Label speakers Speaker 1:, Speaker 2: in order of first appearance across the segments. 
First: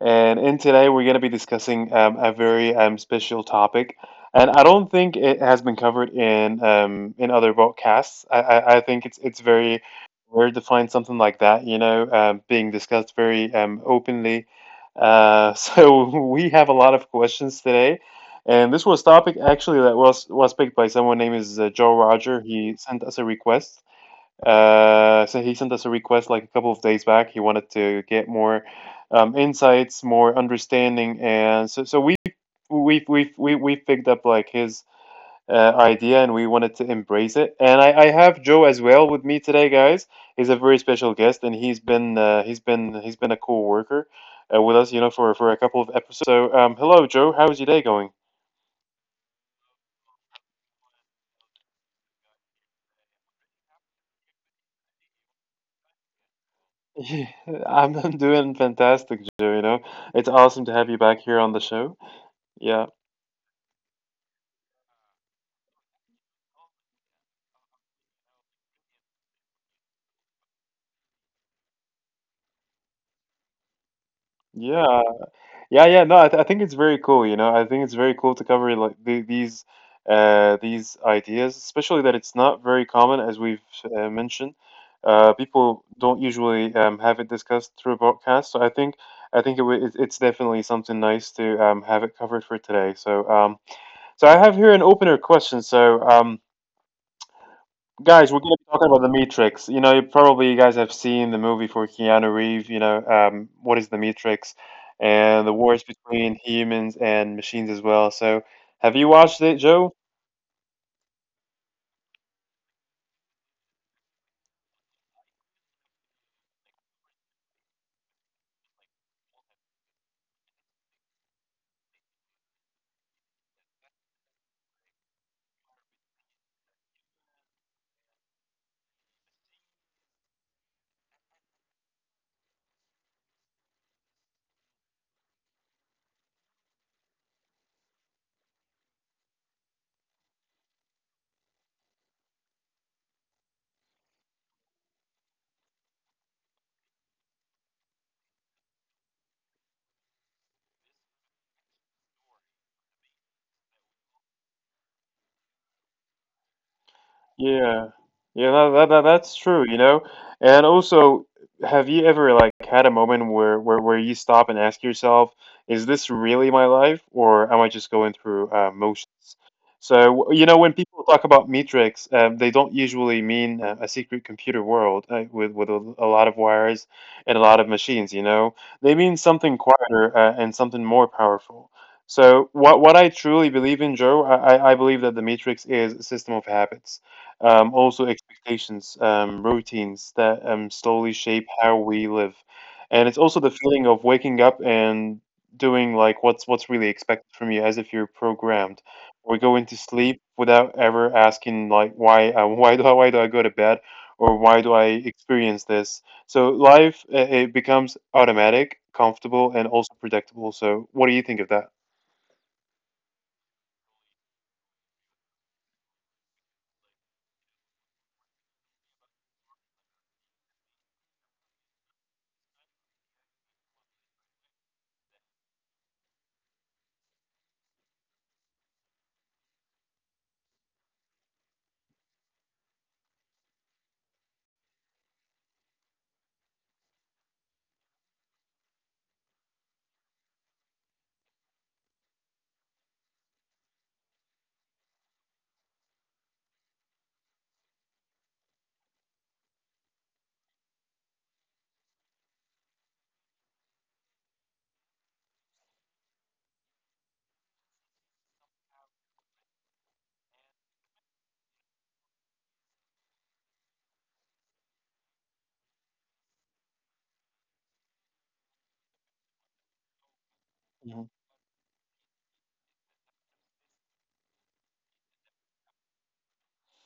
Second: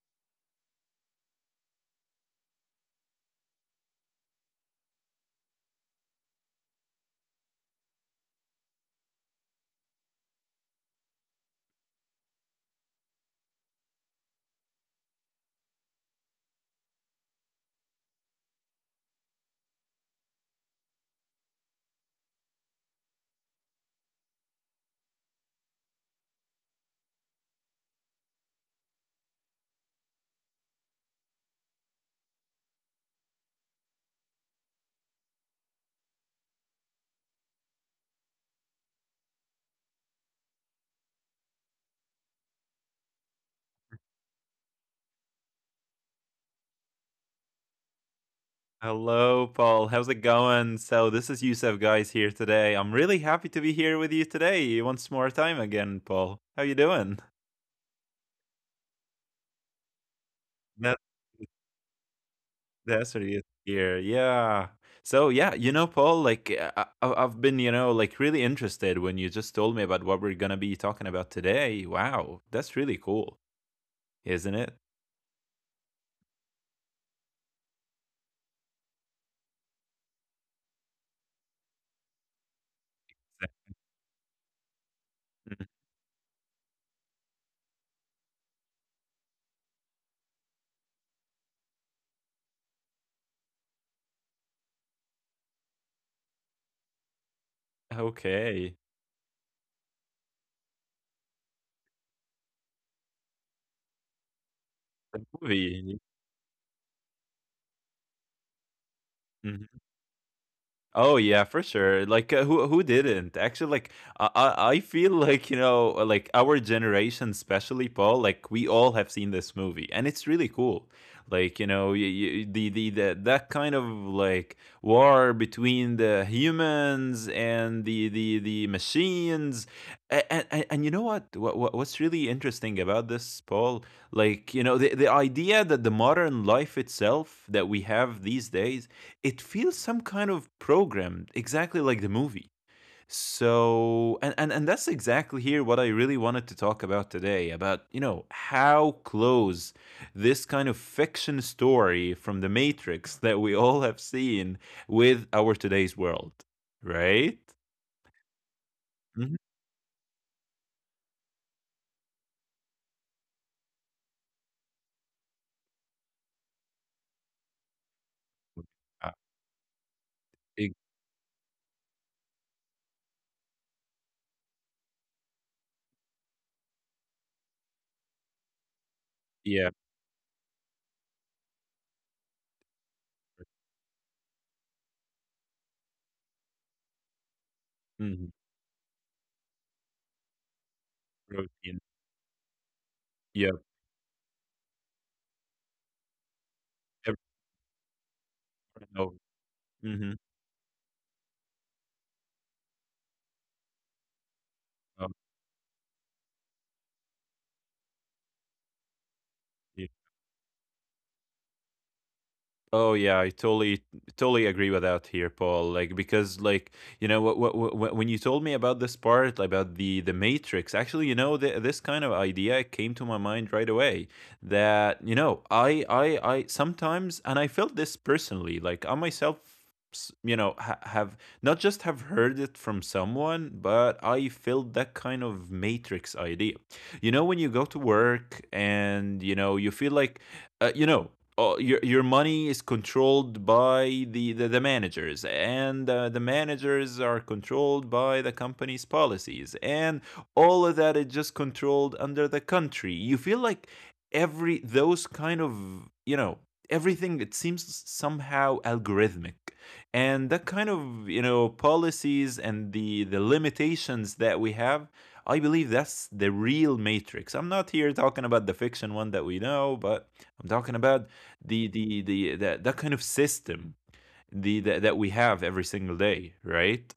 Speaker 1: And in today, we're going to be discussing a very special topic. And I don't think it has been covered in other podcasts. I think it's very rare to find something like that, you know, being discussed very openly. So we have a lot of questions today. And this was topic actually that was picked by someone named is Joe Roger. He sent us a request like a couple of days back. He wanted to get more insights, more understanding, and so we we picked up like his idea and we wanted to embrace it. And I have Joe as well with me today, guys. He's a very special guest, and he's been a co-worker with us, you know, for a couple of episodes. So hello, Joe. How's your day going?
Speaker 2: Hello, Paul. How's it going? So, this is Yusuf Guys here today. I'm really happy to be here with you today once more time again, Paul. How you doing?
Speaker 1: Yeah, I'm doing fantastic, Joe. You know, it's awesome to have
Speaker 2: That
Speaker 1: you back here on the show. Yeah.
Speaker 2: that's what you here. Yeah. So, yeah, you know, Paul, like I've been, like really interested when you just told me about what we're gonna be talking about today. Wow, that's really cool, isn't it?
Speaker 1: Yeah, Yeah, yeah, no, I, th- I think it's very cool. You know, I think it's very cool to cover like these ideas, especially that it's not very common, as we've mentioned. People don't usually have it discussed through a broadcast, so I think it's definitely something nice to have it covered for today. So, I have here an opener question. So, guys, we're going
Speaker 2: Okay,
Speaker 1: to be talking about The Matrix. You know, you guys have seen the movie for Keanu Reeves, you know, what is The Matrix and the wars
Speaker 2: movie.
Speaker 1: between humans and machines as well. So, have you watched it, Joe?
Speaker 2: Oh yeah, for sure. Like who didn't? Actually, like I I I feel like like our generation, especially Paul, like we all have seen this movie, and it's really cool. Like you, you, the that kind of like war between the humans and the machines. And you know what? What's really interesting about this, Paul? Like the idea that the modern life itself that we have these days, it feels some kind of program, exactly like the movie. So, and that's exactly here what I really wanted to talk about today about, how close this kind of fiction story from the Matrix that we all have seen with our today's world, right?
Speaker 1: Yeah, yeah, that
Speaker 2: Mhm.
Speaker 1: that's true, you know. And also, have you ever like had a moment where you stop and ask yourself, is this really my life, or am I just going through
Speaker 2: Uh,
Speaker 1: motions? So, you know,
Speaker 2: e-
Speaker 1: when people talk about metrics, they don't usually mean a secret computer world with a lot of wires and a lot of machines, you know. They mean
Speaker 2: yeah.
Speaker 1: something quieter and something more powerful. So what I truly believe in, Joe, I believe that the matrix is a system of habits, also
Speaker 2: Hmm.
Speaker 1: expectations, routines that slowly shape
Speaker 2: Protein.
Speaker 1: how we live. And it's
Speaker 2: Yeah.
Speaker 1: also the feeling of waking up and doing like what's really
Speaker 2: Everyone
Speaker 1: expected from you as if you're programmed,
Speaker 2: knows.
Speaker 1: or going to
Speaker 2: Hmm.
Speaker 1: sleep without ever asking like why, why do I go to bed or why do I experience this? So life, it becomes automatic, comfortable, and also predictable. So what do you think of that?
Speaker 2: Oh yeah, I totally agree with that here, Paul. Like because like you know what when you told me about this part about the Matrix, actually this kind of idea came to my mind right away. That I sometimes and I felt this personally. Like I myself, have not just have heard it from someone, but I felt that kind of Matrix idea. You know when you go to work and you feel like uh, you know oh, your money is controlled by the managers, and the managers are controlled by the company's policies, and all of that is just controlled under the country. You feel like every those kind of, you know everything it seems somehow algorithmic, and that kind of, policies and the limitations that we have. I believe that's the real Matrix. I'm not here talking about the fiction one that we know, but I'm talking about
Speaker 1: hmm
Speaker 2: the that that kind of system, that we have every single day, right?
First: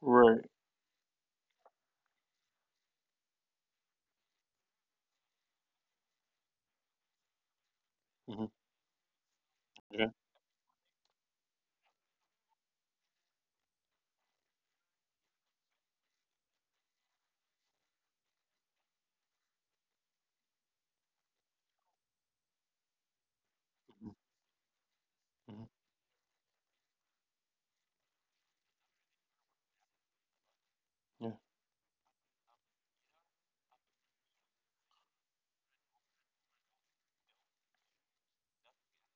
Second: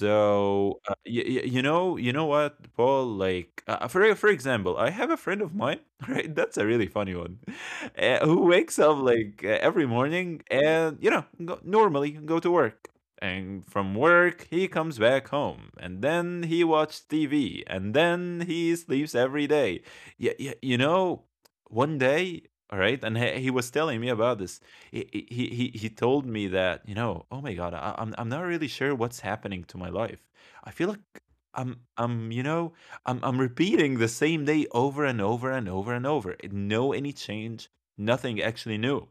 Speaker 1: Right.
Speaker 2: you know what, Paul? Like, for example, I have a friend of mine right, that's a really funny one. Who
Speaker 1: hmm
Speaker 2: wakes up like every
Speaker 1: Yeah.
Speaker 2: morning and, normally go to work, and from work he comes back home, and then he watches TV, and then he sleeps every day. Yeah, yeah, one day, all right. And he was telling
Speaker 1: hmm
Speaker 2: me about this. He told me that, oh my god, I'm not really sure what's happening to my life. I feel like
Speaker 1: Yeah.
Speaker 2: I'm you know I'm repeating the same day over and over and over and over. No any change, nothing actually new.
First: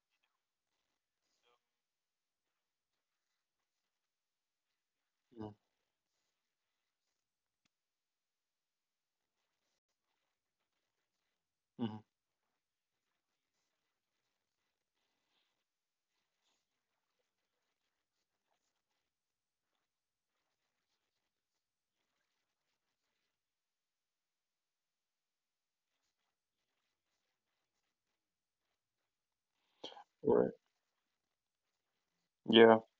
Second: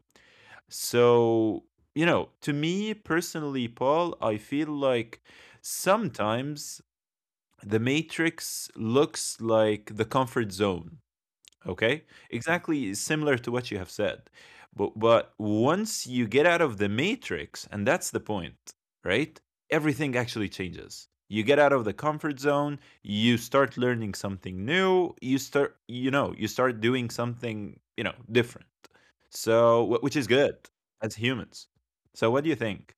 Speaker 2: So, to me personally, Paul, I feel like sometimes the Matrix looks like the comfort zone.
Speaker 1: hmm
Speaker 2: Okay, exactly similar to what you have said. But once you get out of the Matrix, and that's the point, right? Everything actually changes. You get out of the comfort zone, you start learning something new, you start doing something, different. So which is
Speaker 1: Right.
Speaker 2: good as humans. So what do you
Speaker 1: Yeah.
Speaker 2: think?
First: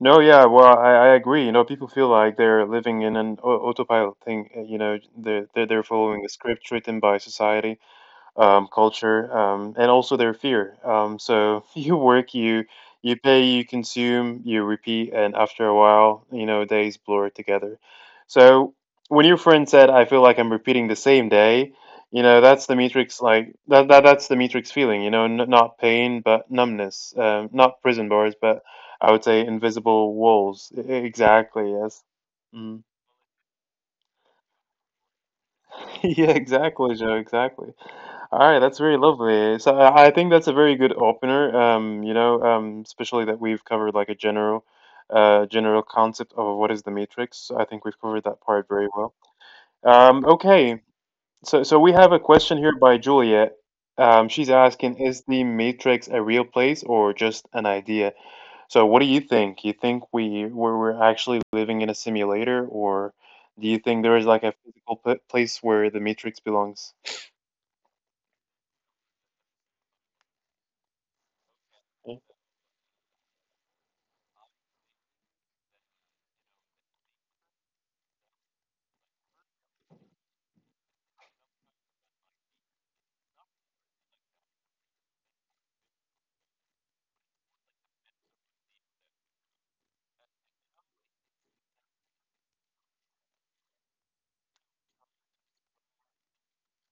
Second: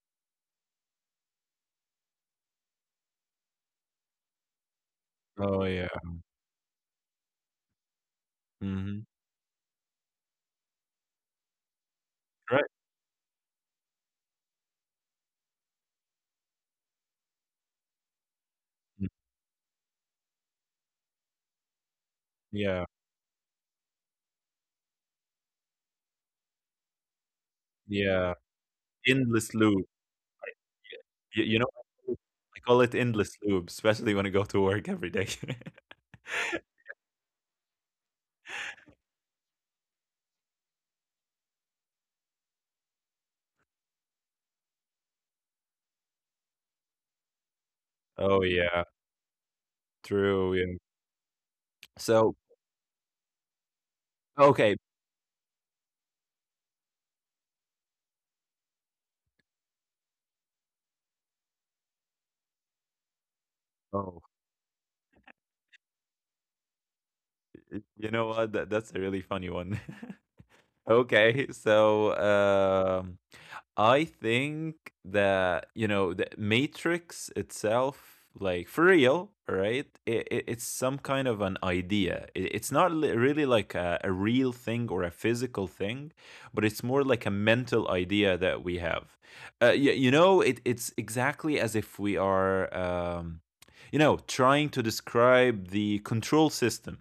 Speaker 1: No, yeah, well, I agree. You know, people feel like they're living in an autopilot thing. You know,
Speaker 2: Oh
Speaker 1: they're
Speaker 2: yeah.
Speaker 1: following a script written by society,
Speaker 2: Hmm.
Speaker 1: culture, and also their fear. So you work,
Speaker 2: Right.
Speaker 1: you pay, you consume, you repeat, and after a while, you know, days blur together. So
Speaker 2: Mm.
Speaker 1: when your friend said, "I feel like I'm repeating the same day," you know, that's the
Speaker 2: Yeah.
Speaker 1: matrix. Like that that's the matrix feeling. You know, not pain, but numbness. Not prison
Speaker 2: Yeah.
Speaker 1: bars, but I would say
Speaker 2: Endless loop.
Speaker 1: invisible walls.
Speaker 2: You you know,
Speaker 1: Exactly. Yes.
Speaker 2: I call
Speaker 1: Mm.
Speaker 2: it endless loop, especially when I go to work every day.
Speaker 1: Yeah, exactly, Joe. Exactly. All right, that's very lovely. So I think that's a very good opener. You know, especially that we've covered like a general concept of what is the matrix. I think we've covered
Speaker 2: Oh,
Speaker 1: that part
Speaker 2: yeah.
Speaker 1: very well.
Speaker 2: True, yeah.
Speaker 1: Okay, so we have a
Speaker 2: So
Speaker 1: question here by Juliet. She's
Speaker 2: okay.
Speaker 1: asking, is the matrix a real place or just an idea? So what do you think? You think we're actually living in a simulator, or do you think there
Speaker 2: Oh,
Speaker 1: is like a physical p place where the Matrix belongs?
Speaker 2: y you know what? That's a really funny one. Okay, so
Speaker 1: Okay.
Speaker 2: I think that, the Matrix itself, like for real, right? It's some kind of an idea. It's not really like a real thing or a physical thing, but it's more like a mental idea that we have. It, it's exactly as if we are, trying to describe the control system,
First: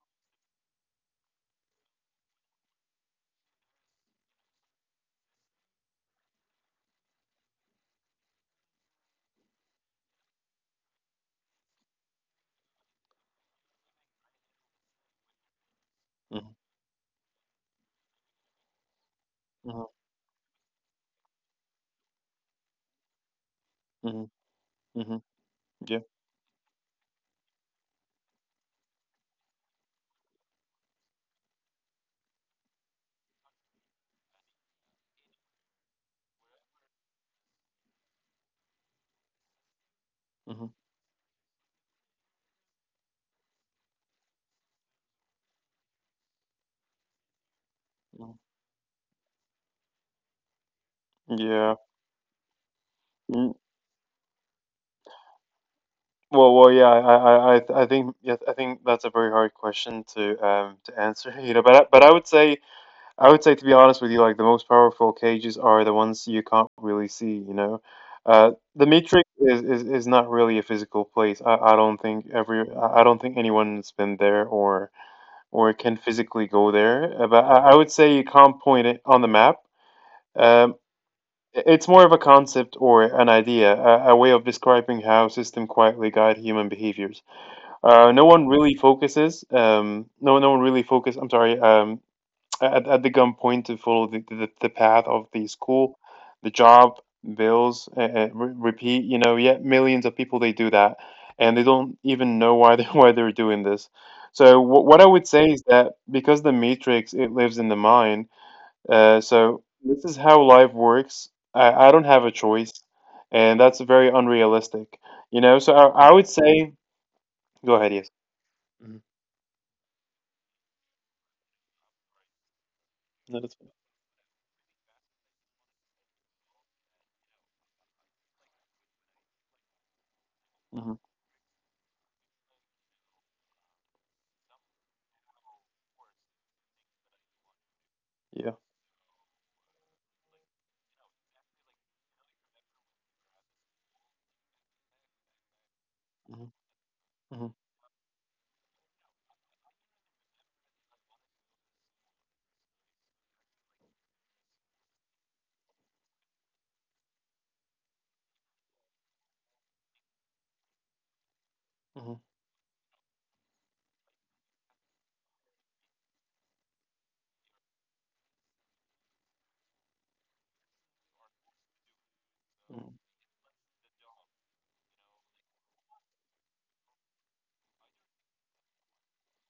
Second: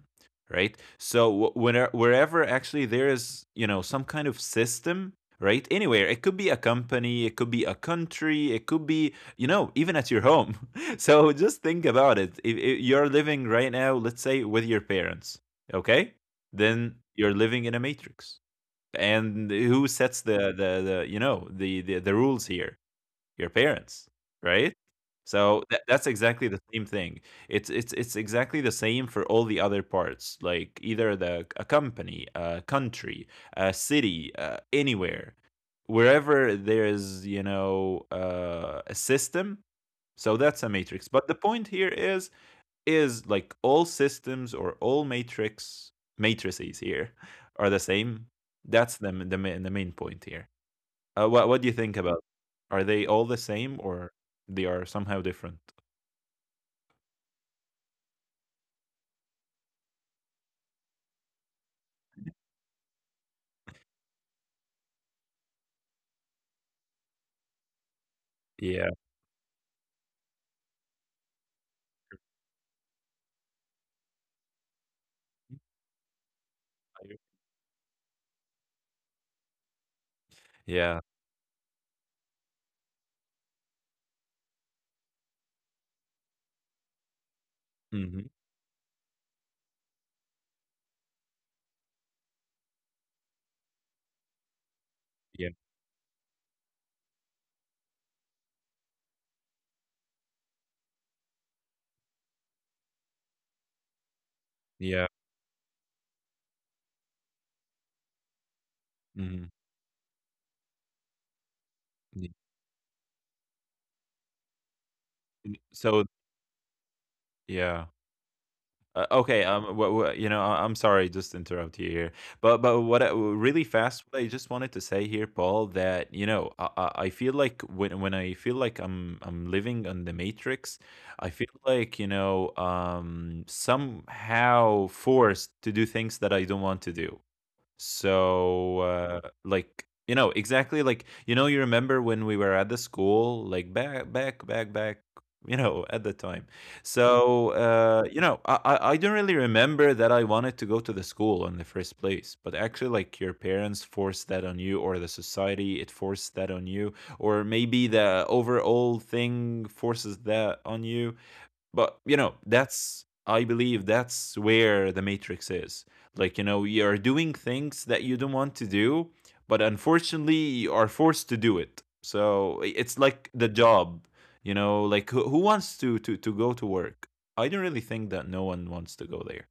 Speaker 2: right? So whenever, wherever actually there is, some kind of system, right? Anywhere, it could be a company, it could be a country, it could be, even at your home. So just think about it. If you're living right now, let's say with your parents, okay?
Speaker 1: Mhm,
Speaker 2: Then you're living in a matrix. And who
Speaker 1: mhm,
Speaker 2: sets the you know the rules here? Your parents,
Speaker 1: mhm,
Speaker 2: right?
Speaker 1: mhm,
Speaker 2: So that's
Speaker 1: Yeah.
Speaker 2: exactly the same thing. It's exactly the same for all the other parts, like either the a company, a country, a city, anywhere, wherever there is, a system. So that's a
Speaker 1: mhm,
Speaker 2: matrix. But the point here is, like all systems or all matrix matrices here are the same.
Speaker 1: mhm,
Speaker 2: That's the main point here. What do you
Speaker 1: Yeah.
Speaker 2: think about? Are they all the
Speaker 1: Mm,
Speaker 2: same, or they are somehow different?
Speaker 1: Well, well, yeah. I think, yes, I think that's a very hard question to answer. You know, but I would say, to be honest with you, like the most powerful cages are the ones you can't really see, you know. The
Speaker 2: Yeah.
Speaker 1: Matrix is not really a physical place. I don't think anyone's been there
Speaker 2: Mm,
Speaker 1: or can physically go there.
Speaker 2: I.
Speaker 1: But I would say you can't point it on the map. Um,
Speaker 2: Yeah.
Speaker 1: it's more of a concept or an idea, a way of describing how system quietly guide human behaviors.
Speaker 2: Hmm.
Speaker 1: No, no one really focus. I'm sorry. At the gunpoint to follow the path of the
Speaker 2: Yeah.
Speaker 1: school, the job, bills, repeat. You know, yet millions of people they do that, and they don't even know why they why they're doing this. So what I would say is that because the matrix it lives in the mind,
Speaker 2: Mm-hmm.
Speaker 1: so this is how life works. I don't have a
Speaker 2: Yeah.
Speaker 1: choice, and that's very unrealistic. You know,
Speaker 2: Hmm.
Speaker 1: so I
Speaker 2: So
Speaker 1: would say, go ahead,
Speaker 2: yeah.
Speaker 1: yes. Mm-hmm.
Speaker 2: Okay. I'm sorry. Just to interrupt you here. But what I,
Speaker 1: No, that's fine.
Speaker 2: really fast. What I just wanted to say here, Paul. That you know. I feel like when I feel like I'm living on the Matrix.
Speaker 1: hmm
Speaker 2: I feel like, somehow forced to do things that I don't want to do.
Speaker 1: Yeah.
Speaker 2: So, like, exactly like, you remember when we were at the school, like at the
Speaker 1: hmm
Speaker 2: time.
Speaker 1: hmm
Speaker 2: So, I don't really remember that I wanted to go to the school in the first place, but actually, like, your parents forced that on you, or the society, it forced that on you, or maybe the overall thing forces that on you. But,
Speaker 1: hmm
Speaker 2: I believe that's where the Matrix is. Like, you're doing things that you don't want to do, but unfortunately, you are forced to do it. So it's like the job, like who wants to go to work? I don't really think that no one wants to go there,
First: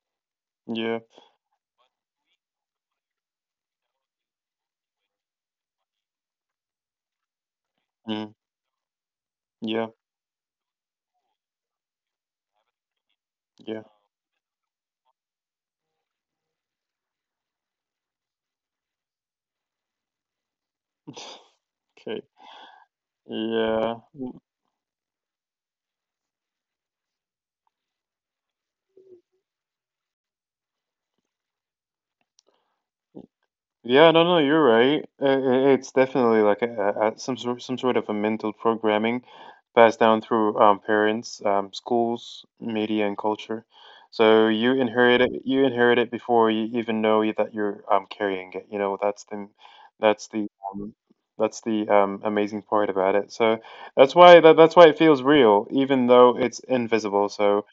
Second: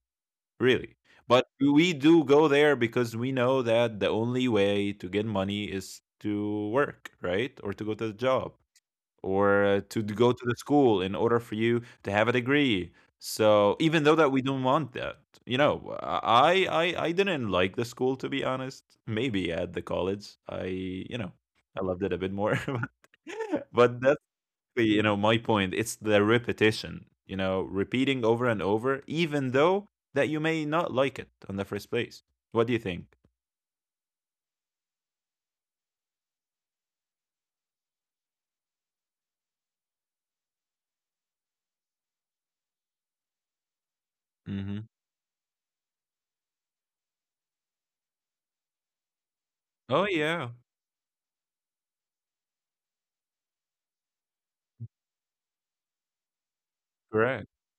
Speaker 2: really.
Speaker 1: Yeah.
Speaker 2: But we do go there because we know that the only way to get money is to work, right? Or to go to the
Speaker 1: Mm-hmm.
Speaker 2: job or
Speaker 1: Yeah,
Speaker 2: go to the school in order for you to have a degree. So
Speaker 1: yeah.
Speaker 2: even though that we don't want that, I didn't like the school, to be honest. Maybe at the college, you know, I loved it a
Speaker 1: Okay.
Speaker 2: bit more. But
Speaker 1: Yeah.
Speaker 2: that's
Speaker 1: Mm.
Speaker 2: my point. It's the repetition. Repeating over and over, even though that you may not like it on the first place. What do you think?
Speaker 1: Yeah, no, no, you're right. It's definitely like some sort of a mental programming passed down through parents, schools, media, and culture. So
Speaker 2: Hmm.
Speaker 1: you inherit it before you even know that you're carrying it. You know,
Speaker 2: Oh
Speaker 1: that's
Speaker 2: yeah,
Speaker 1: the, um, that's the amazing part about it. So that's why that's why it feels real, even though it's invisible.
Speaker 2: correct.
Speaker 1: So.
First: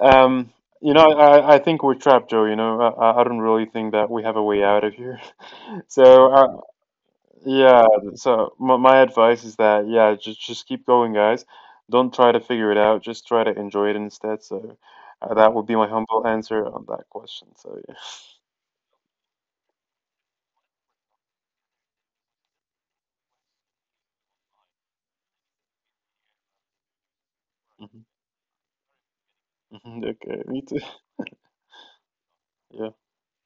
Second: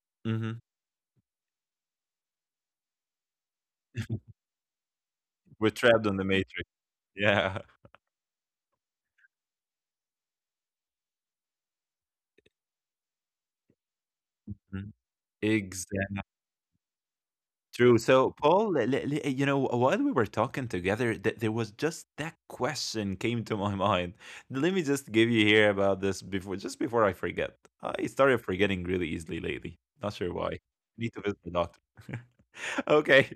Speaker 1: Um,
Speaker 2: Hmm.
Speaker 1: you know, I think we're trapped, Joe. You know, I don't really think that we have a way out of here.
Speaker 2: We're trapped on the
Speaker 1: So,
Speaker 2: Matrix. Yeah.
Speaker 1: yeah. So, my advice is that, yeah, just keep going, guys. Don't try to figure it out. Just try to enjoy it instead. So,
Speaker 2: Mhm.
Speaker 1: that would be my
Speaker 2: Exactly.
Speaker 1: humble answer on that question. So, yeah.
Speaker 2: True. So, Paul, while we were talking together, there was just that question came to my mind. Let me just give you here about this before, just before I forget.
Speaker 1: Mhm.
Speaker 2: I started forgetting really easily lately.
Speaker 1: Mhm.
Speaker 2: Not sure
Speaker 1: Okay, me
Speaker 2: why.
Speaker 1: too.
Speaker 2: Need to visit the doctor.
Speaker 1: Yeah.
Speaker 2: Okay.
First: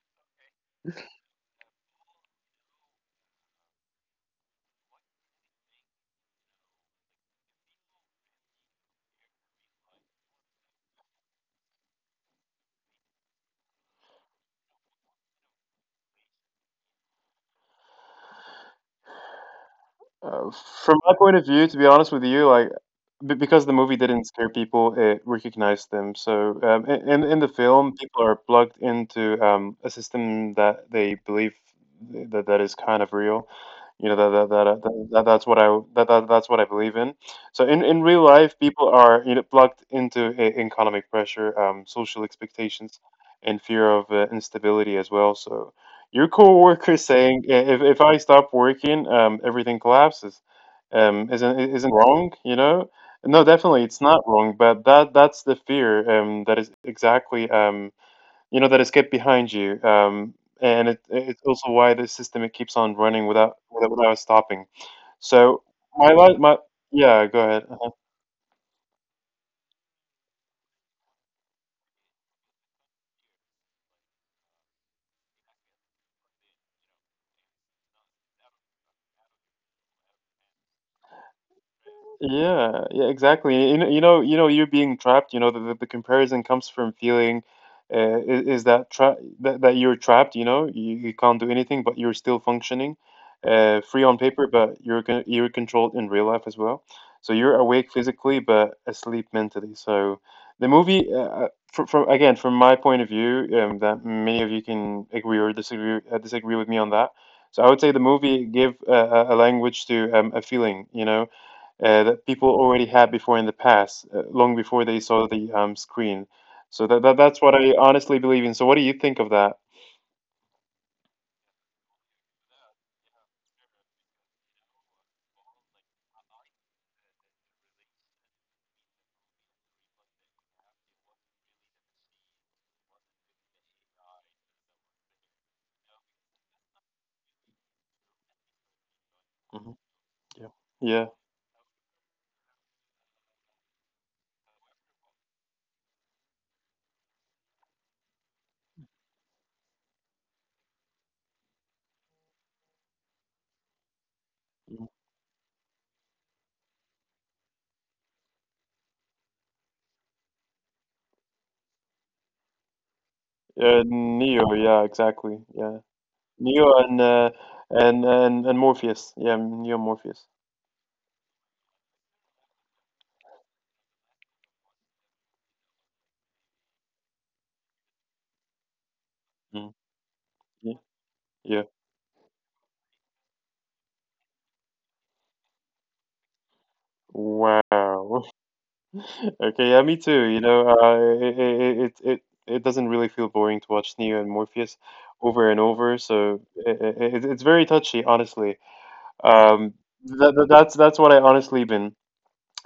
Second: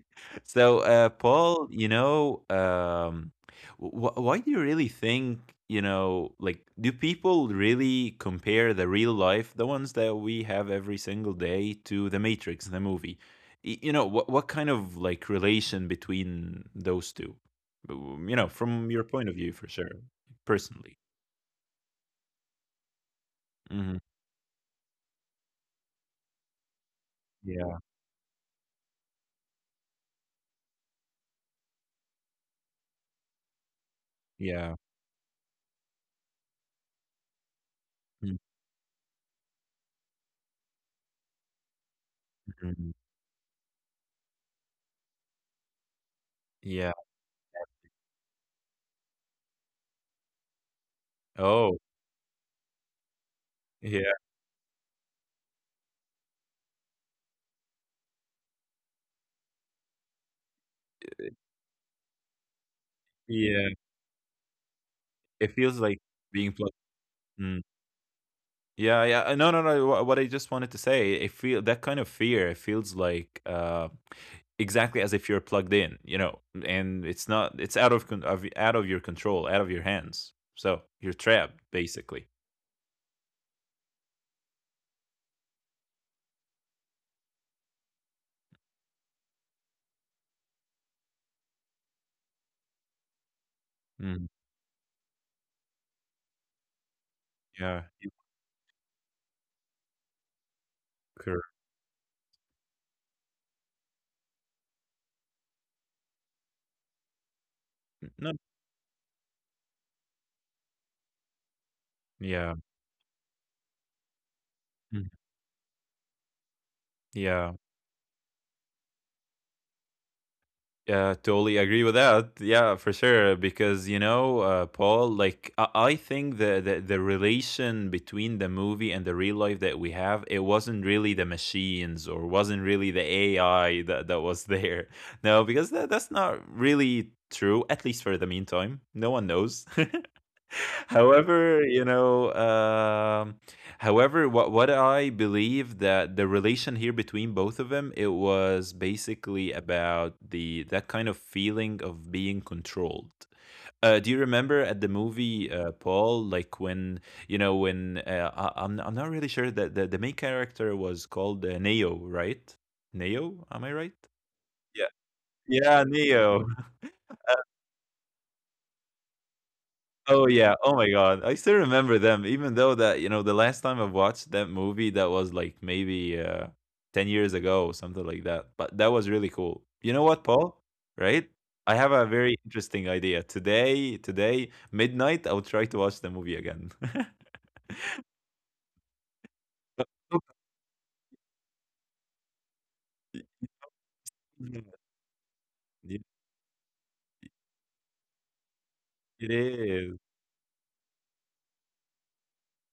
Speaker 2: So, Paul, why do you really think, like, do people really compare the real life, the ones that we have every single day, to The Matrix, the movie? You know, what kind of like relation between those two? You know, from your point of view for sure,
Speaker 1: Uh, from
Speaker 2: personally.
Speaker 1: my point of view, to be honest with you, like Be- because the movie
Speaker 2: Hmm.
Speaker 1: didn't scare people, it recognized them. So in the
Speaker 2: Yeah.
Speaker 1: film, people are plugged into a system that they believe that is kind of real. You know that that, that,
Speaker 2: Yeah.
Speaker 1: that, that that's what I that, that that's what I believe in. So in real life, people are you know plugged into economic pressure, social
Speaker 2: Mhm.
Speaker 1: expectations, and fear of instability as well. So your
Speaker 2: Yeah.
Speaker 1: coworker saying, If I stop working, everything collapses,"
Speaker 2: Oh,
Speaker 1: isn't wrong, you know? No, definitely, it's
Speaker 2: yeah.
Speaker 1: not wrong, but that that's the fear that is exactly you know that is kept behind you, and it's also why the system it keeps on running without
Speaker 2: Yeah.
Speaker 1: stopping.
Speaker 2: It
Speaker 1: So
Speaker 2: feels like
Speaker 1: my li- my
Speaker 2: being plugged.
Speaker 1: yeah, go ahead.
Speaker 2: Mm. Yeah, yeah. No, no, no. What I just wanted to say, it feel that kind of fear, it feels like, exactly as if you're plugged in, and it's not, it's out out of your control, out of your hands. So, you're trapped basically.
Speaker 1: Yeah, yeah, exactly. You know, you're being trapped. You know, the comparison comes from feeling, is that trap that you're trapped. You know, you can't do anything, but you're still functioning, free on
Speaker 2: Mm.
Speaker 1: paper, but you're controlled in real life as well. So you're
Speaker 2: Yeah.
Speaker 1: awake physically, but asleep mentally. So the movie,
Speaker 2: Correct.
Speaker 1: from again, from my point of view, that many of you can agree or disagree with me on that. So I would say the
Speaker 2: No.
Speaker 1: movie give a language to a feeling. You know, that
Speaker 2: Yeah.
Speaker 1: people already had before in the past, long before they
Speaker 2: Mm.
Speaker 1: saw the screen. So that that's
Speaker 2: Yeah.
Speaker 1: what I honestly believe in. So what do you think of that?
Speaker 2: Yeah. Totally agree with that. Yeah, for sure. Because, Paul, like I think the relation between the movie and the real life that we have, it wasn't really the machines, or wasn't really the AI that was there. No, because that's not really true. At least for the meantime, no one knows.
Speaker 1: hmm Yeah. Yeah.
Speaker 2: However, however, what I believe that the relation here between both of them, it was basically about the that kind of feeling of being controlled. Do you remember at the
Speaker 1: Mhm.
Speaker 2: movie Paul, like when you know when I'm not really sure that the main character was called Neo, right? Neo, am I right?
Speaker 1: Neo. Yeah.
Speaker 2: Yeah,
Speaker 1: Exactly. Yeah.
Speaker 2: yeah, Neo.
Speaker 1: Neo and and Morpheus. Yeah. Neo and
Speaker 2: Oh,
Speaker 1: Morpheus.
Speaker 2: yeah. Oh my god. I still remember them, even though that, you know, the last time I watched that movie, that was like maybe 10 years ago, something like that. But that was really cool.
Speaker 1: Mm.
Speaker 2: You know what, Paul?
Speaker 1: Yeah.
Speaker 2: Right?
Speaker 1: Yeah.
Speaker 2: I have a very interesting idea. Today, midnight, I'll try to watch the movie again.
Speaker 1: Wow. Okay.
Speaker 2: But-
Speaker 1: Yeah. Me too. You know, it doesn't really feel boring to watch Neo and
Speaker 2: Mhm.
Speaker 1: Morpheus over and
Speaker 2: It
Speaker 1: over. So it's very touchy, honestly.
Speaker 2: it
Speaker 1: Um,
Speaker 2: is.
Speaker 1: that's what I honestly been.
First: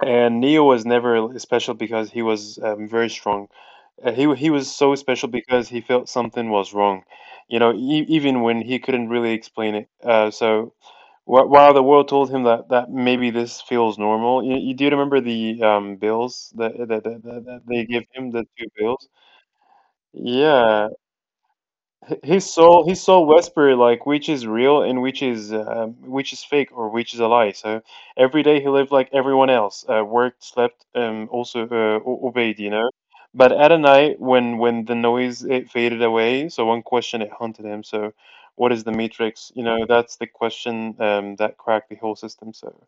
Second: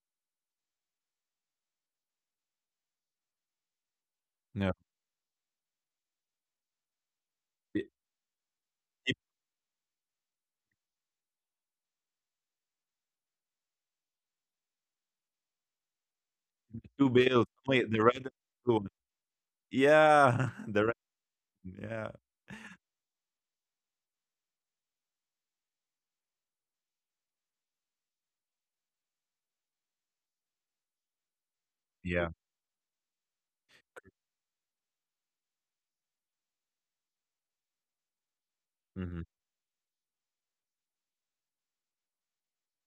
Speaker 1: And Neo was never special because he was very strong. He was
Speaker 2: No.
Speaker 1: so special because he felt something was wrong, you know,
Speaker 2: It-
Speaker 1: even when he couldn't
Speaker 2: it's
Speaker 1: really explain it. While the world told him that maybe this feels normal, you do remember the bills that that,
Speaker 2: two
Speaker 1: that that
Speaker 2: bills.
Speaker 1: that they
Speaker 2: Wait,
Speaker 1: give
Speaker 2: the red
Speaker 1: him,
Speaker 2: and
Speaker 1: the two
Speaker 2: blue one.
Speaker 1: bills.
Speaker 2: Yeah. The
Speaker 1: Yeah,
Speaker 2: red. Yeah.
Speaker 1: he saw Westbury, like which is real and which is fake or which is a lie. So every day he lived like everyone else. Worked, slept, also
Speaker 2: Yeah.
Speaker 1: obeyed, you know. But at a night when the noise it faded away, so one question it haunted him. So what is the
Speaker 2: Mhm.
Speaker 1: Matrix? You know, that's the question that cracked the whole system. So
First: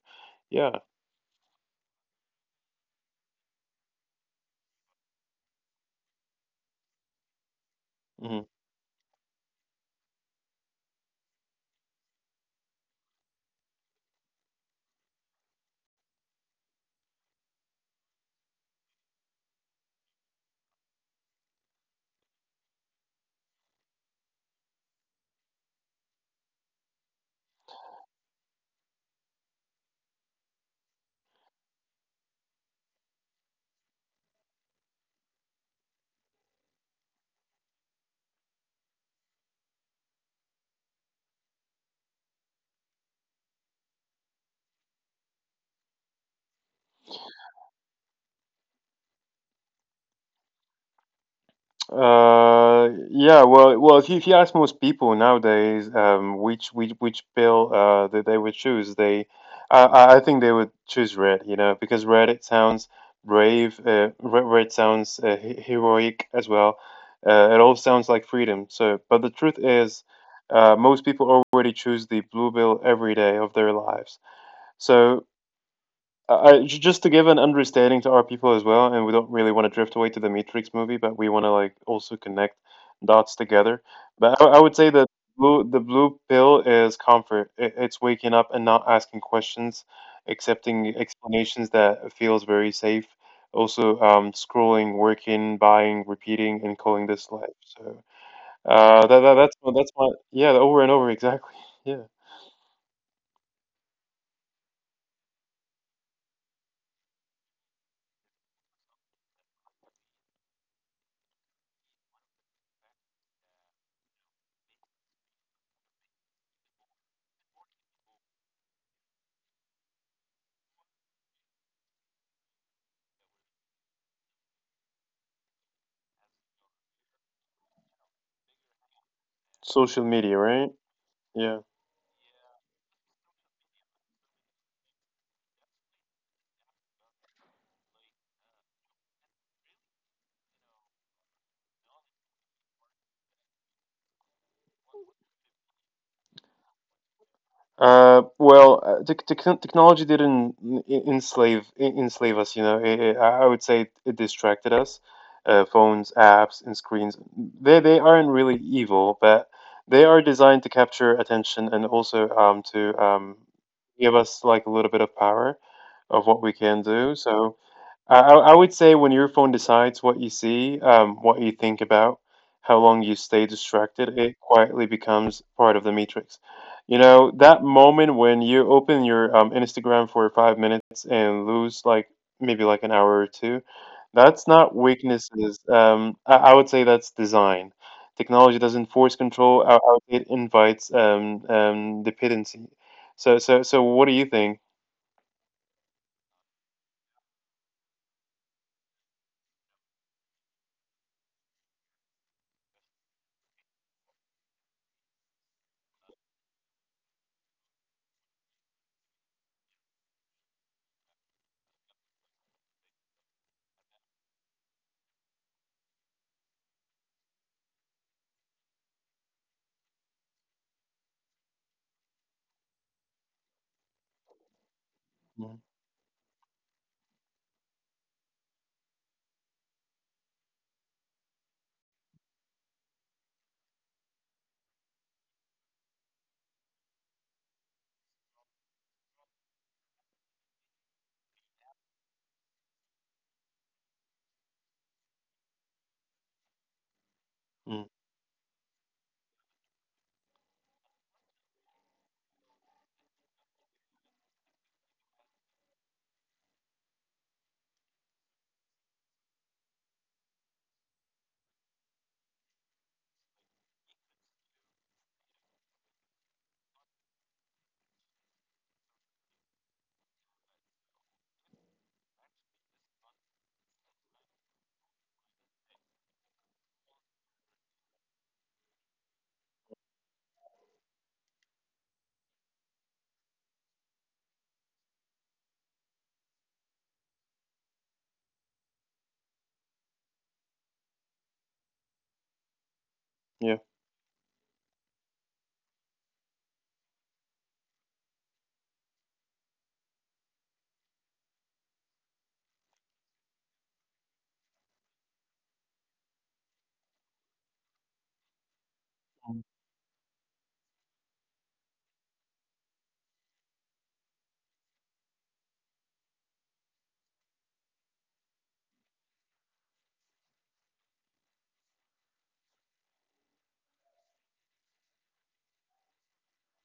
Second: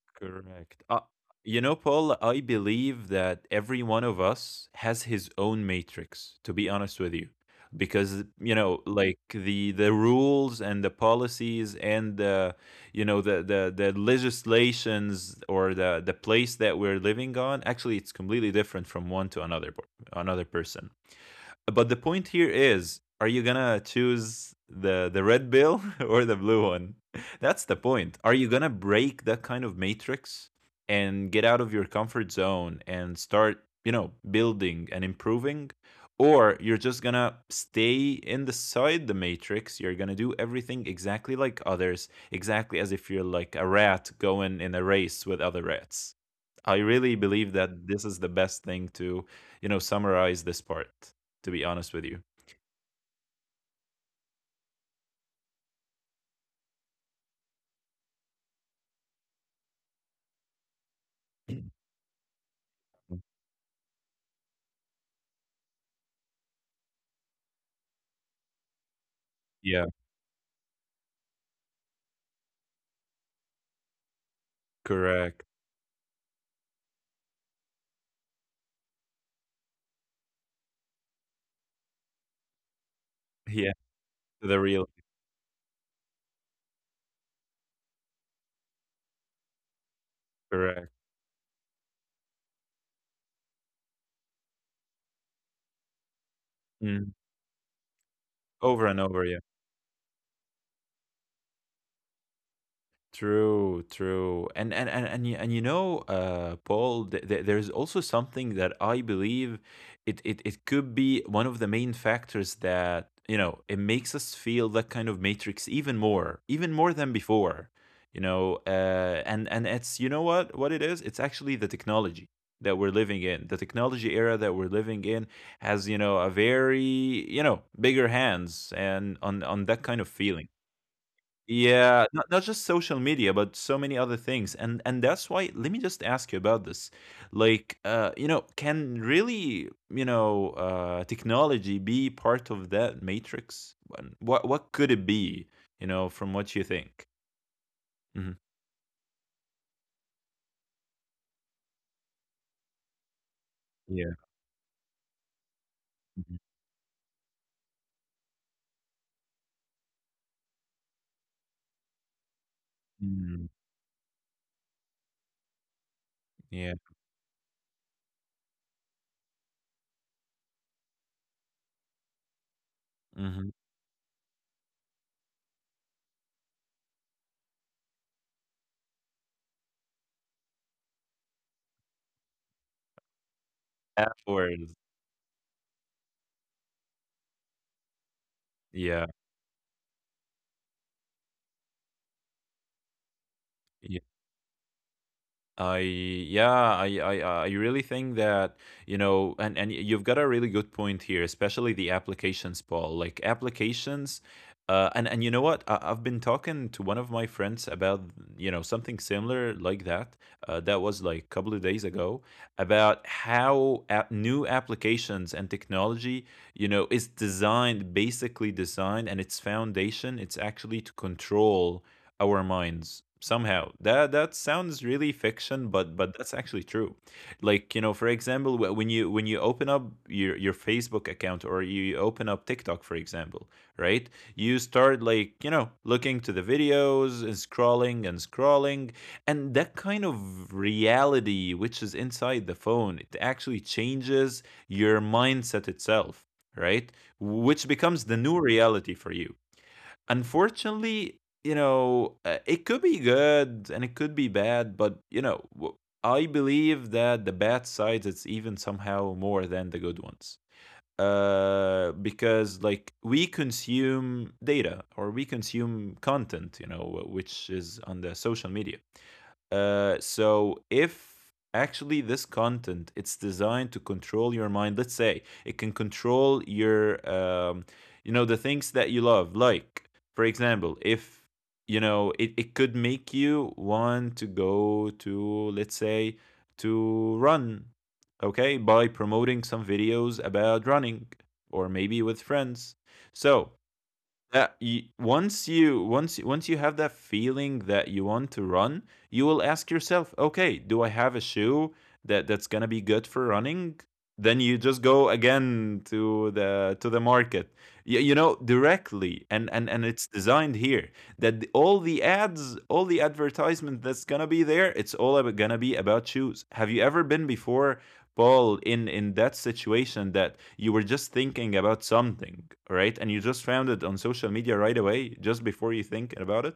Speaker 1: yeah.
Speaker 2: Correct. You know, Paul, I believe that every one of us has his own matrix, to be honest with you. Because,
Speaker 1: Mm-hmm.
Speaker 2: you know, like the rules and the policies and the you know the legislations or the place that we're living on, actually it's completely different from one to another another person. But the point here is, are you gonna choose the red bill or the blue one? That's the point. Are you gonna break that kind of matrix and get out of your comfort zone and start, you know, building and improving? Or you're just gonna stay inside the matrix. You're gonna do everything exactly like others, exactly as if you're like a rat going in a race with other rats. I really believe that this is the best thing to, you know, summarize this part, to be honest with you.
Speaker 1: Well, if you ask most people nowadays, which pill that they would choose, I think they would choose red, you know, because red it sounds brave. Red, red sounds heroic as well. It all sounds like freedom. So, but the truth
Speaker 2: Yeah,
Speaker 1: is, most people already choose the blue pill every day of their lives. So
Speaker 2: correct.
Speaker 1: just to give an understanding to our people as well, and we don't really want to drift away to the Matrix movie, but we want to like also connect dots
Speaker 2: Yeah,
Speaker 1: together. But I
Speaker 2: the
Speaker 1: would say
Speaker 2: real,
Speaker 1: that blue, the blue pill is comfort. It's waking up and not asking questions, accepting
Speaker 2: correct.
Speaker 1: explanations that feels very safe. Also, scrolling, working, buying, repeating, and calling
Speaker 2: Mm.
Speaker 1: this life. So
Speaker 2: Over and
Speaker 1: that,
Speaker 2: over,
Speaker 1: that
Speaker 2: yeah.
Speaker 1: that's my, yeah, over and over exactly. Yeah,
Speaker 2: True, true, and you, and you know, Paul, there is also something that I believe it could be one of the main factors that you know it makes us feel that kind of matrix even more than before, you know, and it's you know what it is? It's actually the technology that we're living in. The technology era that we're living in has you know a very you know bigger hands and on that kind
Speaker 1: social
Speaker 2: of
Speaker 1: media,
Speaker 2: feeling.
Speaker 1: right? Yeah.
Speaker 2: Yeah, not just social media, but so many other things. And that's why let me just ask you about this. Like, you know, can really, you know, technology be part of that matrix? What could it be, you know, from what you think? Hmm.
Speaker 1: Well, technology didn't enslave us. You know, I would say it it
Speaker 2: Yeah.
Speaker 1: distracted us. Phones,
Speaker 2: Mhm.
Speaker 1: apps, and screens. They aren't really evil, but they are designed to capture attention and also to
Speaker 2: Mm.
Speaker 1: give us like a little bit of power of what we can
Speaker 2: Yeah.
Speaker 1: do. So I would say when your phone decides what you see, what you think about, how long you stay
Speaker 2: Hmm.
Speaker 1: distracted, it quietly becomes part of the matrix. You know, that moment when you open your Instagram for 5 minutes and lose like maybe like an hour or two, that's not
Speaker 2: Hours.
Speaker 1: weaknesses. I would say that's design. Technology doesn't force
Speaker 2: Yeah.
Speaker 1: control, it invites dependency. So, so, so what do you think?
Speaker 2: I yeah, I really think that, you know, and you've got a really good point here, especially the applications, Paul. Like applications, and you know what? I've been talking to one of my friends about, you know, something similar like that. That was like a couple of days ago about how new applications and technology, you know, is designed, basically designed, and its foundation, it's actually to control our minds somehow that that sounds really
Speaker 1: Mm,
Speaker 2: fiction but that's actually true like you know for example when you open up your Facebook account or you open up TikTok for example right you start like you know looking to the videos and scrolling and scrolling and that kind of reality which is inside the phone it actually changes your mindset itself right
Speaker 1: mm,
Speaker 2: which becomes the new reality for you unfortunately, you know, it could be good and it could be bad, but you know, w- I believe that the bad sides it's even somehow more than the good ones because like we consume data or we consume content, you know, which is on the social media. So if actually this content it's designed to control your mind, let's say it can control your, you know, the things that you love. Like for example, if you know it, it could make you want to go to let's say to run okay, by promoting some videos about running or maybe with friends.
Speaker 1: yeah.
Speaker 2: So that you, once you have that feeling that you want to run, you will ask yourself, okay, do I have a shoe that that's gonna be good for running? Then you just go again to the market, you know, directly,
Speaker 1: Mm-hmm.
Speaker 2: and and it's designed here that the, all the ads, all the advertisement that's gonna be there, it's all about, gonna be about shoes. Have you ever been before Paul in that situation that you were just thinking about something, right? And you just found it on social media right away, just before you think about it,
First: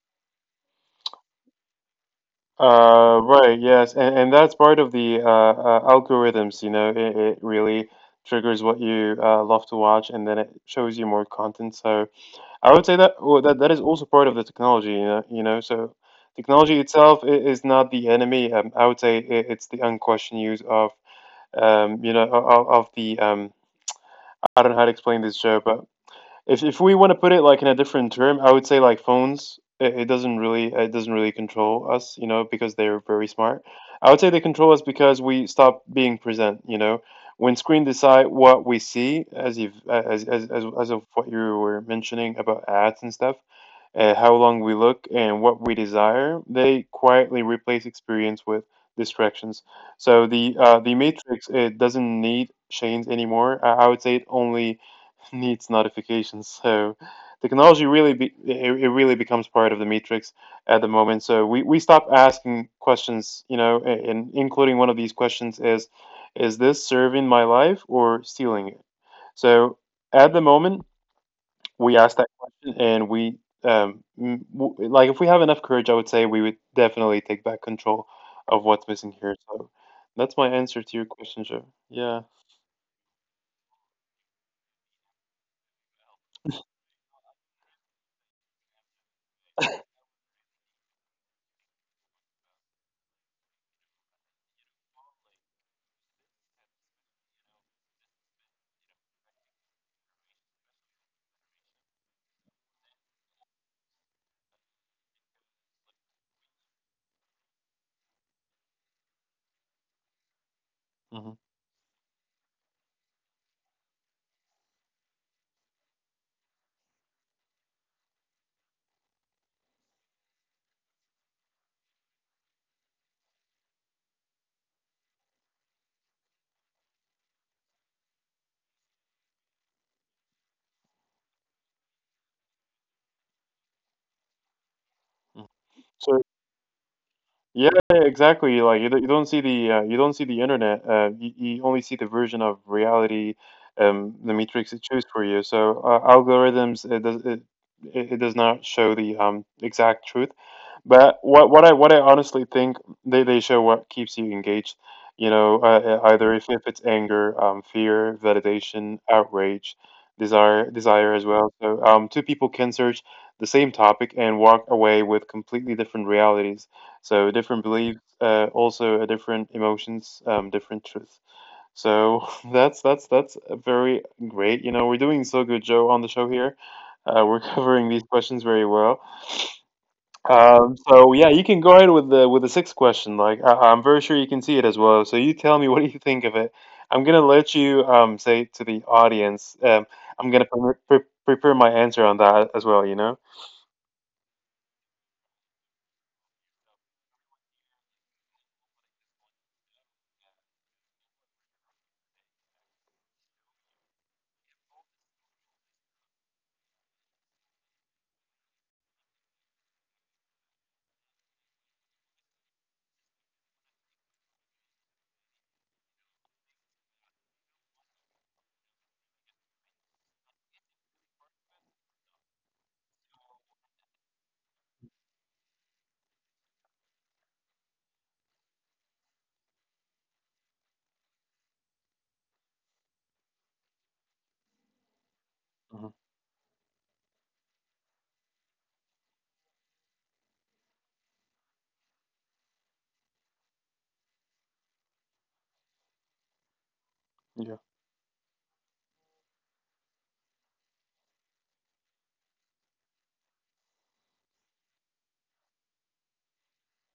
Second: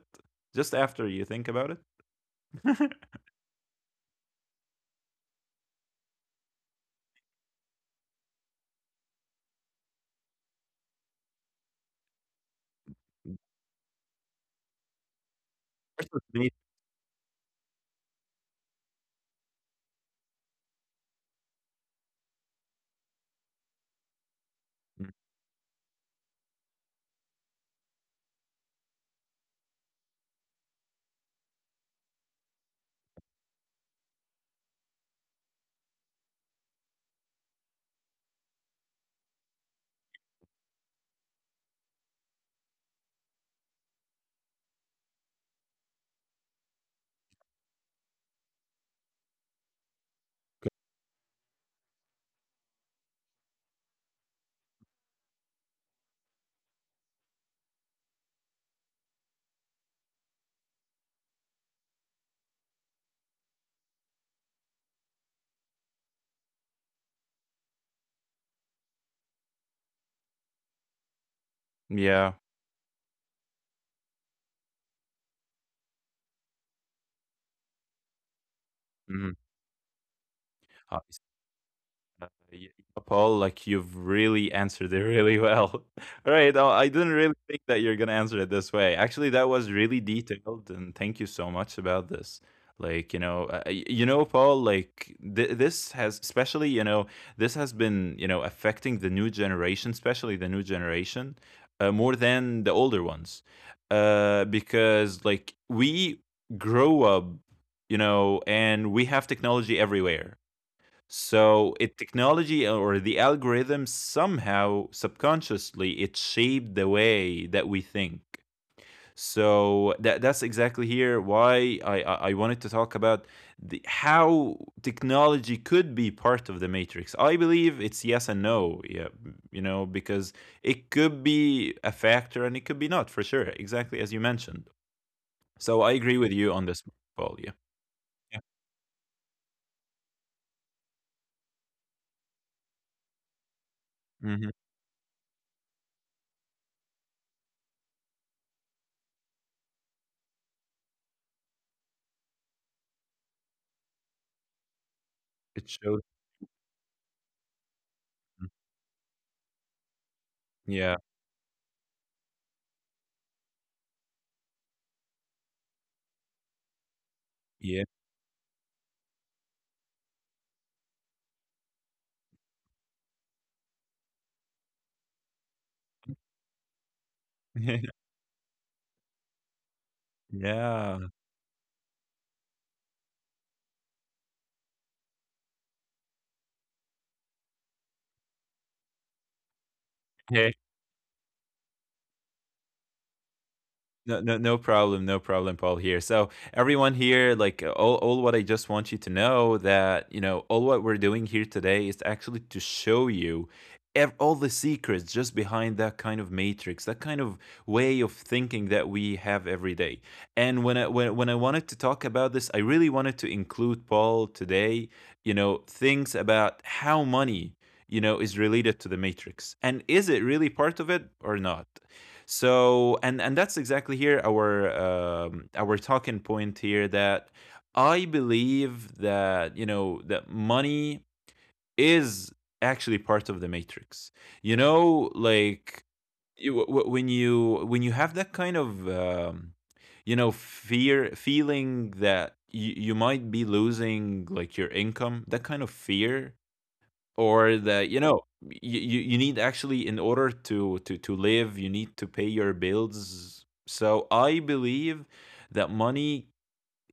Speaker 2: just after you think about it.
Speaker 1: Right, yes, and that's part of the algorithms, you know, it really triggers what you love to watch, and then it shows you more content. So I would say that, well, that, that is also part of the technology, you know, so
Speaker 2: Versus me.
Speaker 1: technology itself is not the enemy. I would say it's the unquestioned use of, you know, of the, I don't know how to
Speaker 2: Mm.
Speaker 1: explain this show, but. If we want to put it like in a different term, I would say like phones. It doesn't really control us, you know, because they're very smart. I would say they control us because we stop being present, you know. When screen decide what we see, as you've as of what you were mentioning about ads and stuff, how long we look, and what we desire, they quietly replace experience with distractions. So the matrix it doesn't need chains anymore. I would say it only needs notifications. So technology really it really becomes part of the matrix at the moment. So we stop asking questions, you know, and including one of these questions is this serving my life or stealing it? So at the moment we asked
Speaker 2: Yeah.
Speaker 1: that question and we like, if we have enough courage, I would say we would definitely take back control of what's missing
Speaker 2: Mhm.
Speaker 1: here. So that's my answer
Speaker 2: I
Speaker 1: to your question, Joe. Yeah.
Speaker 2: Yeah, Paul, like you've really answered it really well. All right, I didn't really think that you're gonna answer it this way. Actually, that was really detailed, and thank you so much about this. Like you know, you know, Paul, like this has, especially you know, this has been you know affecting the new generation, especially the new generation, more than the older ones, because like we grow up you know, and we have technology everywhere. So it technology or the algorithm somehow subconsciously it shaped the way that we think. So that that's exactly here why I wanted to talk about the, how technology could be part of the matrix. I believe it's yes and no. Yeah, you know because it could be a factor and it could be not for sure. Exactly as you mentioned.
Speaker 1: Hmm.
Speaker 2: So I agree with you on this, Paul. Yeah.
Speaker 1: Yeah,
Speaker 2: Yeah.
Speaker 1: exactly. You don't see the you don't see the internet. You only see the version of reality, the
Speaker 2: Hmm.
Speaker 1: matrix it chooses for you. So algorithms it does it, it does not show the exact truth. But what I honestly think, they show what keeps you engaged. You know,
Speaker 2: It shows.
Speaker 1: either if it's anger, fear,
Speaker 2: Mm.
Speaker 1: validation, outrage,
Speaker 2: Yeah.
Speaker 1: desire as well. So two people can search the same topic and walk away with completely different realities. So different
Speaker 2: Yeah.
Speaker 1: beliefs, also a different emotions, different truth. So that's a very great. You know, we're doing so good, Joe, on the show here. We're covering these questions very well.
Speaker 2: Yeah.
Speaker 1: So yeah, you can go ahead with the sixth question. Like I'm very sure you can see it as well. So you tell me what do you think of it. I'm gonna let you say to the audience. I'm gonna
Speaker 2: Hey,
Speaker 1: prepare my answer on that as well. You know.
Speaker 2: no problem, no problem, Paul. Here, so everyone here, like all what I just want you to know that you know all what we're doing here today is actually to show you all the secrets just behind that kind of matrix, that kind of way of thinking that we have every day. And when I when I wanted to talk about this, I really wanted to include Paul today. You know things about how money you know is related to the matrix and is it really part of it or not. So and that's exactly here our talking point here that I believe that you know that money is actually part of the matrix. You know, like
Speaker 1: Hmm.
Speaker 2: you, when you when you have that kind of you know fear feeling that you might be losing like your income that kind of fear or
Speaker 1: Yeah.
Speaker 2: the you know you you need actually in order to live you need to pay your bills so I believe that money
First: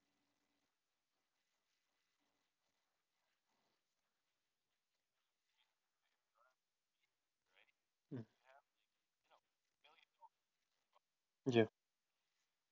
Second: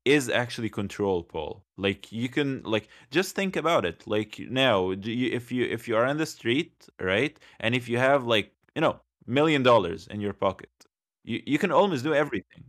Speaker 2: is actually control Paul like you can like just think about it like now do you, if you if you are on the street right and if you have like you know $1 million in your pocket you, you
Speaker 1: Yeah.
Speaker 2: can almost do everything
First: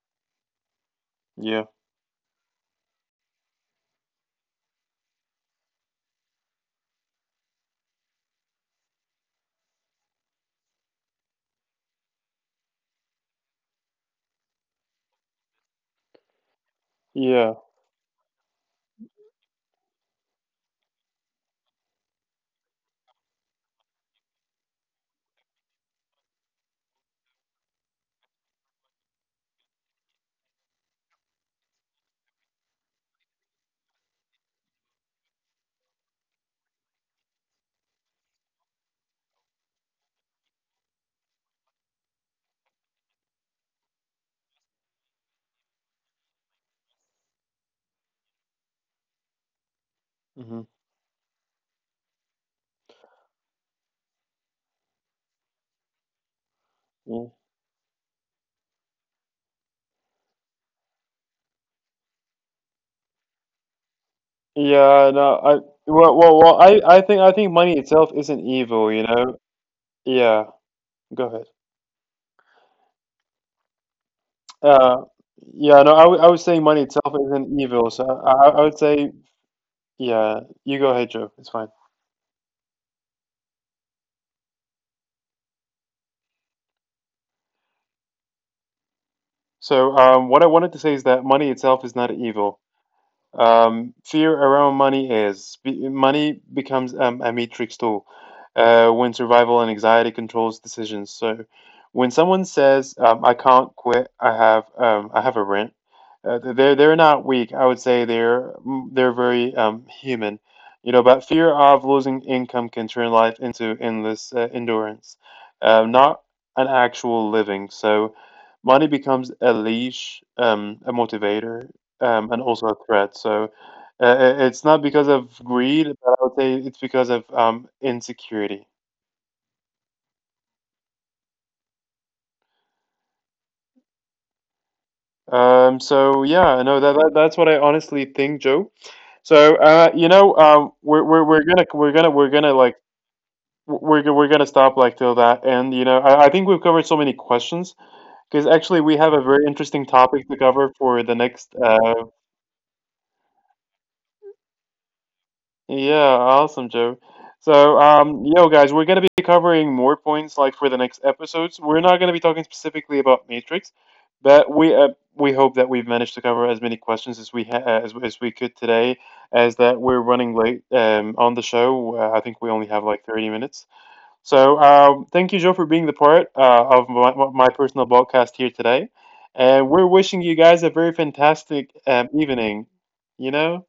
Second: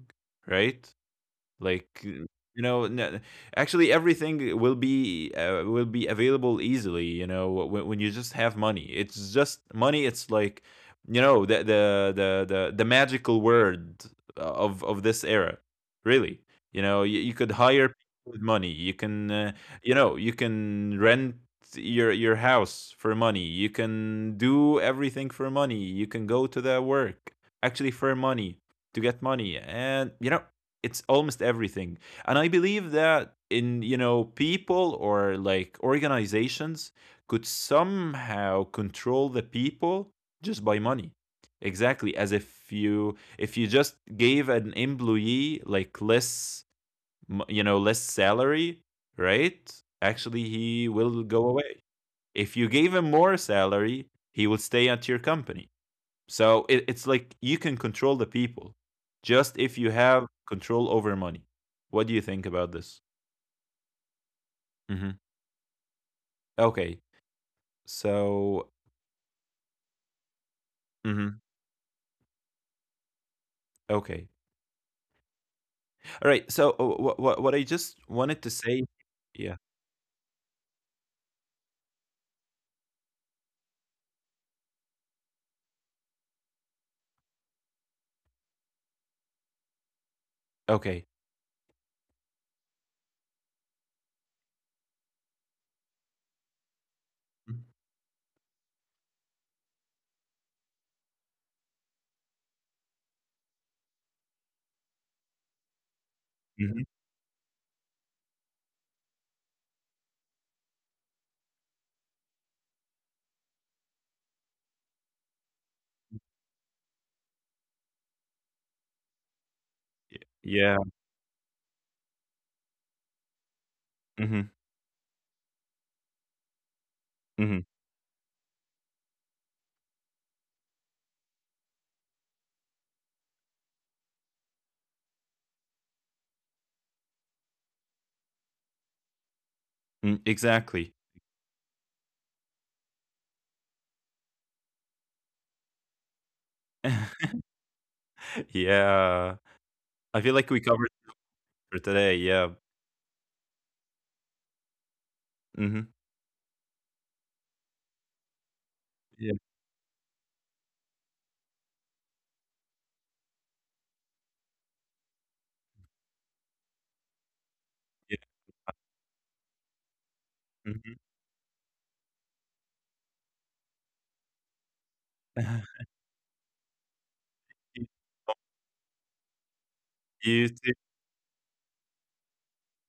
Speaker 2: right
Speaker 1: Yeah.
Speaker 2: like, you know, n actually everything will be available easily, you know, when you just have money. It's just money, it's like, you know, the magical word of this era, really. You know, you could hire people with money. You can, you know, you can rent your house for money. You can do everything for money. You can go to the work actually for money to get money. And you know, it's almost everything and I believe that in you know people or like organizations could somehow control the people just by money exactly as if you just gave an employee like less you know less salary right
Speaker 1: Mm-hmm.
Speaker 2: actually he will go away if you gave him more salary he will stay at your company so
Speaker 1: Yeah. Hmm.
Speaker 2: it's like you can control the people just if you have control over money. What do you think about this?
Speaker 1: Yeah, no,
Speaker 2: Hmm.
Speaker 1: I Well,
Speaker 2: Okay.
Speaker 1: I think money itself isn't evil,
Speaker 2: So,
Speaker 1: you know. Yeah, go ahead.
Speaker 2: hmm okay.
Speaker 1: Uh, yeah, no, I would say
Speaker 2: All
Speaker 1: money
Speaker 2: right. So,
Speaker 1: itself isn't evil,
Speaker 2: what I
Speaker 1: so I,
Speaker 2: just
Speaker 1: I I would
Speaker 2: wanted to
Speaker 1: say,
Speaker 2: say. Yeah.
Speaker 1: yeah, you go ahead, Joe. It's fine. So, what I wanted to say is that
Speaker 2: Okay.
Speaker 1: money itself is not evil. Fear around money is money becomes a matrix tool when survival and anxiety controls decisions. So when someone says, "I can't quit," I have a rent. They're they're
Speaker 2: Mhm.
Speaker 1: not weak. I would say they're mm, they're very human, you know. But fear of losing income can turn life into endless endurance, not an actual living. So money becomes a leash, a
Speaker 2: Yeah.
Speaker 1: motivator, and also a threat. So it's not
Speaker 2: Hmm.
Speaker 1: because of greed, but I would say it's because of
Speaker 2: Hmm.
Speaker 1: insecurity. So yeah, no, that's what I honestly think, Joe. So you know,
Speaker 2: Mm, exactly.
Speaker 1: we're gonna like we're gonna stop like till that end. You know, I think we've covered so many questions because actually we have a very
Speaker 2: Yeah.
Speaker 1: interesting topic to
Speaker 2: I
Speaker 1: cover
Speaker 2: feel like
Speaker 1: for
Speaker 2: we
Speaker 1: the
Speaker 2: covered
Speaker 1: next,
Speaker 2: it for today. Yeah.
Speaker 1: yeah,
Speaker 2: Hmm.
Speaker 1: awesome, Joe. So, yo, guys, we're gonna be covering
Speaker 2: Yeah.
Speaker 1: more points like for the next episodes. We're not gonna be talking specifically about Matrix, but we hope that we've managed to cover as many questions as we ha as we could
Speaker 2: Yeah.
Speaker 1: today. As that we're running late on the
Speaker 2: Hmm.
Speaker 1: show, I think we only have like 30 minutes. So, thank you, Joe, for being the part of my personal broadcast here today, and we're wishing you guys a very
Speaker 2: You too.
Speaker 1: fantastic evening. You know.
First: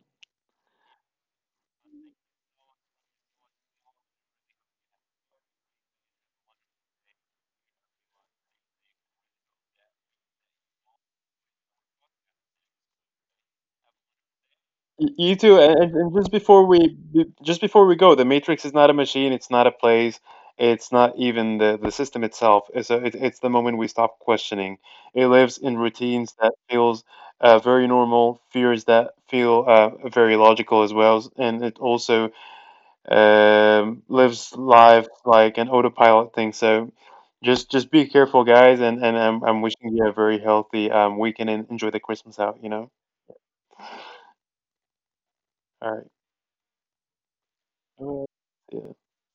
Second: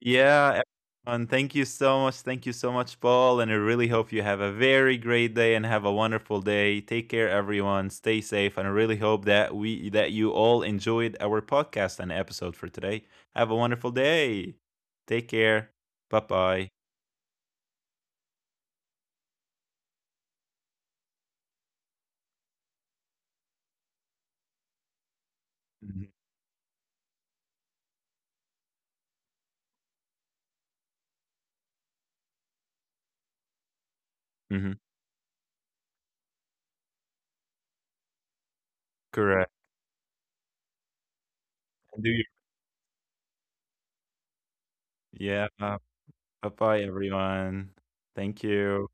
Speaker 2: Yeah, everyone. Thank you so much. Thank you so much, Paul. And I really hope you have a very great day and have a wonderful day. Take care, everyone. Stay safe. And I really hope that we that you all enjoyed our podcast and episode for today. Have a wonderful day. Take
Speaker 1: You too,
Speaker 2: care.
Speaker 1: and
Speaker 2: Bye bye.
Speaker 1: just before we go, the Matrix is not a machine. It's not a place. It's not even the system itself. It's the moment we stop questioning. It lives in routines that feels very normal, fears that feel very logical as well, and it also lives
Speaker 2: Hmm.
Speaker 1: life like an autopilot thing. So just be careful, guys, and I'm
Speaker 2: Correct.
Speaker 1: wishing you a very healthy weekend and enjoy the Christmas
Speaker 2: Do your-
Speaker 1: out. You know.
Speaker 2: yeah.
Speaker 1: All right.
Speaker 2: Bye bye, everyone.
Speaker 1: All
Speaker 2: Thank
Speaker 1: right.
Speaker 2: you.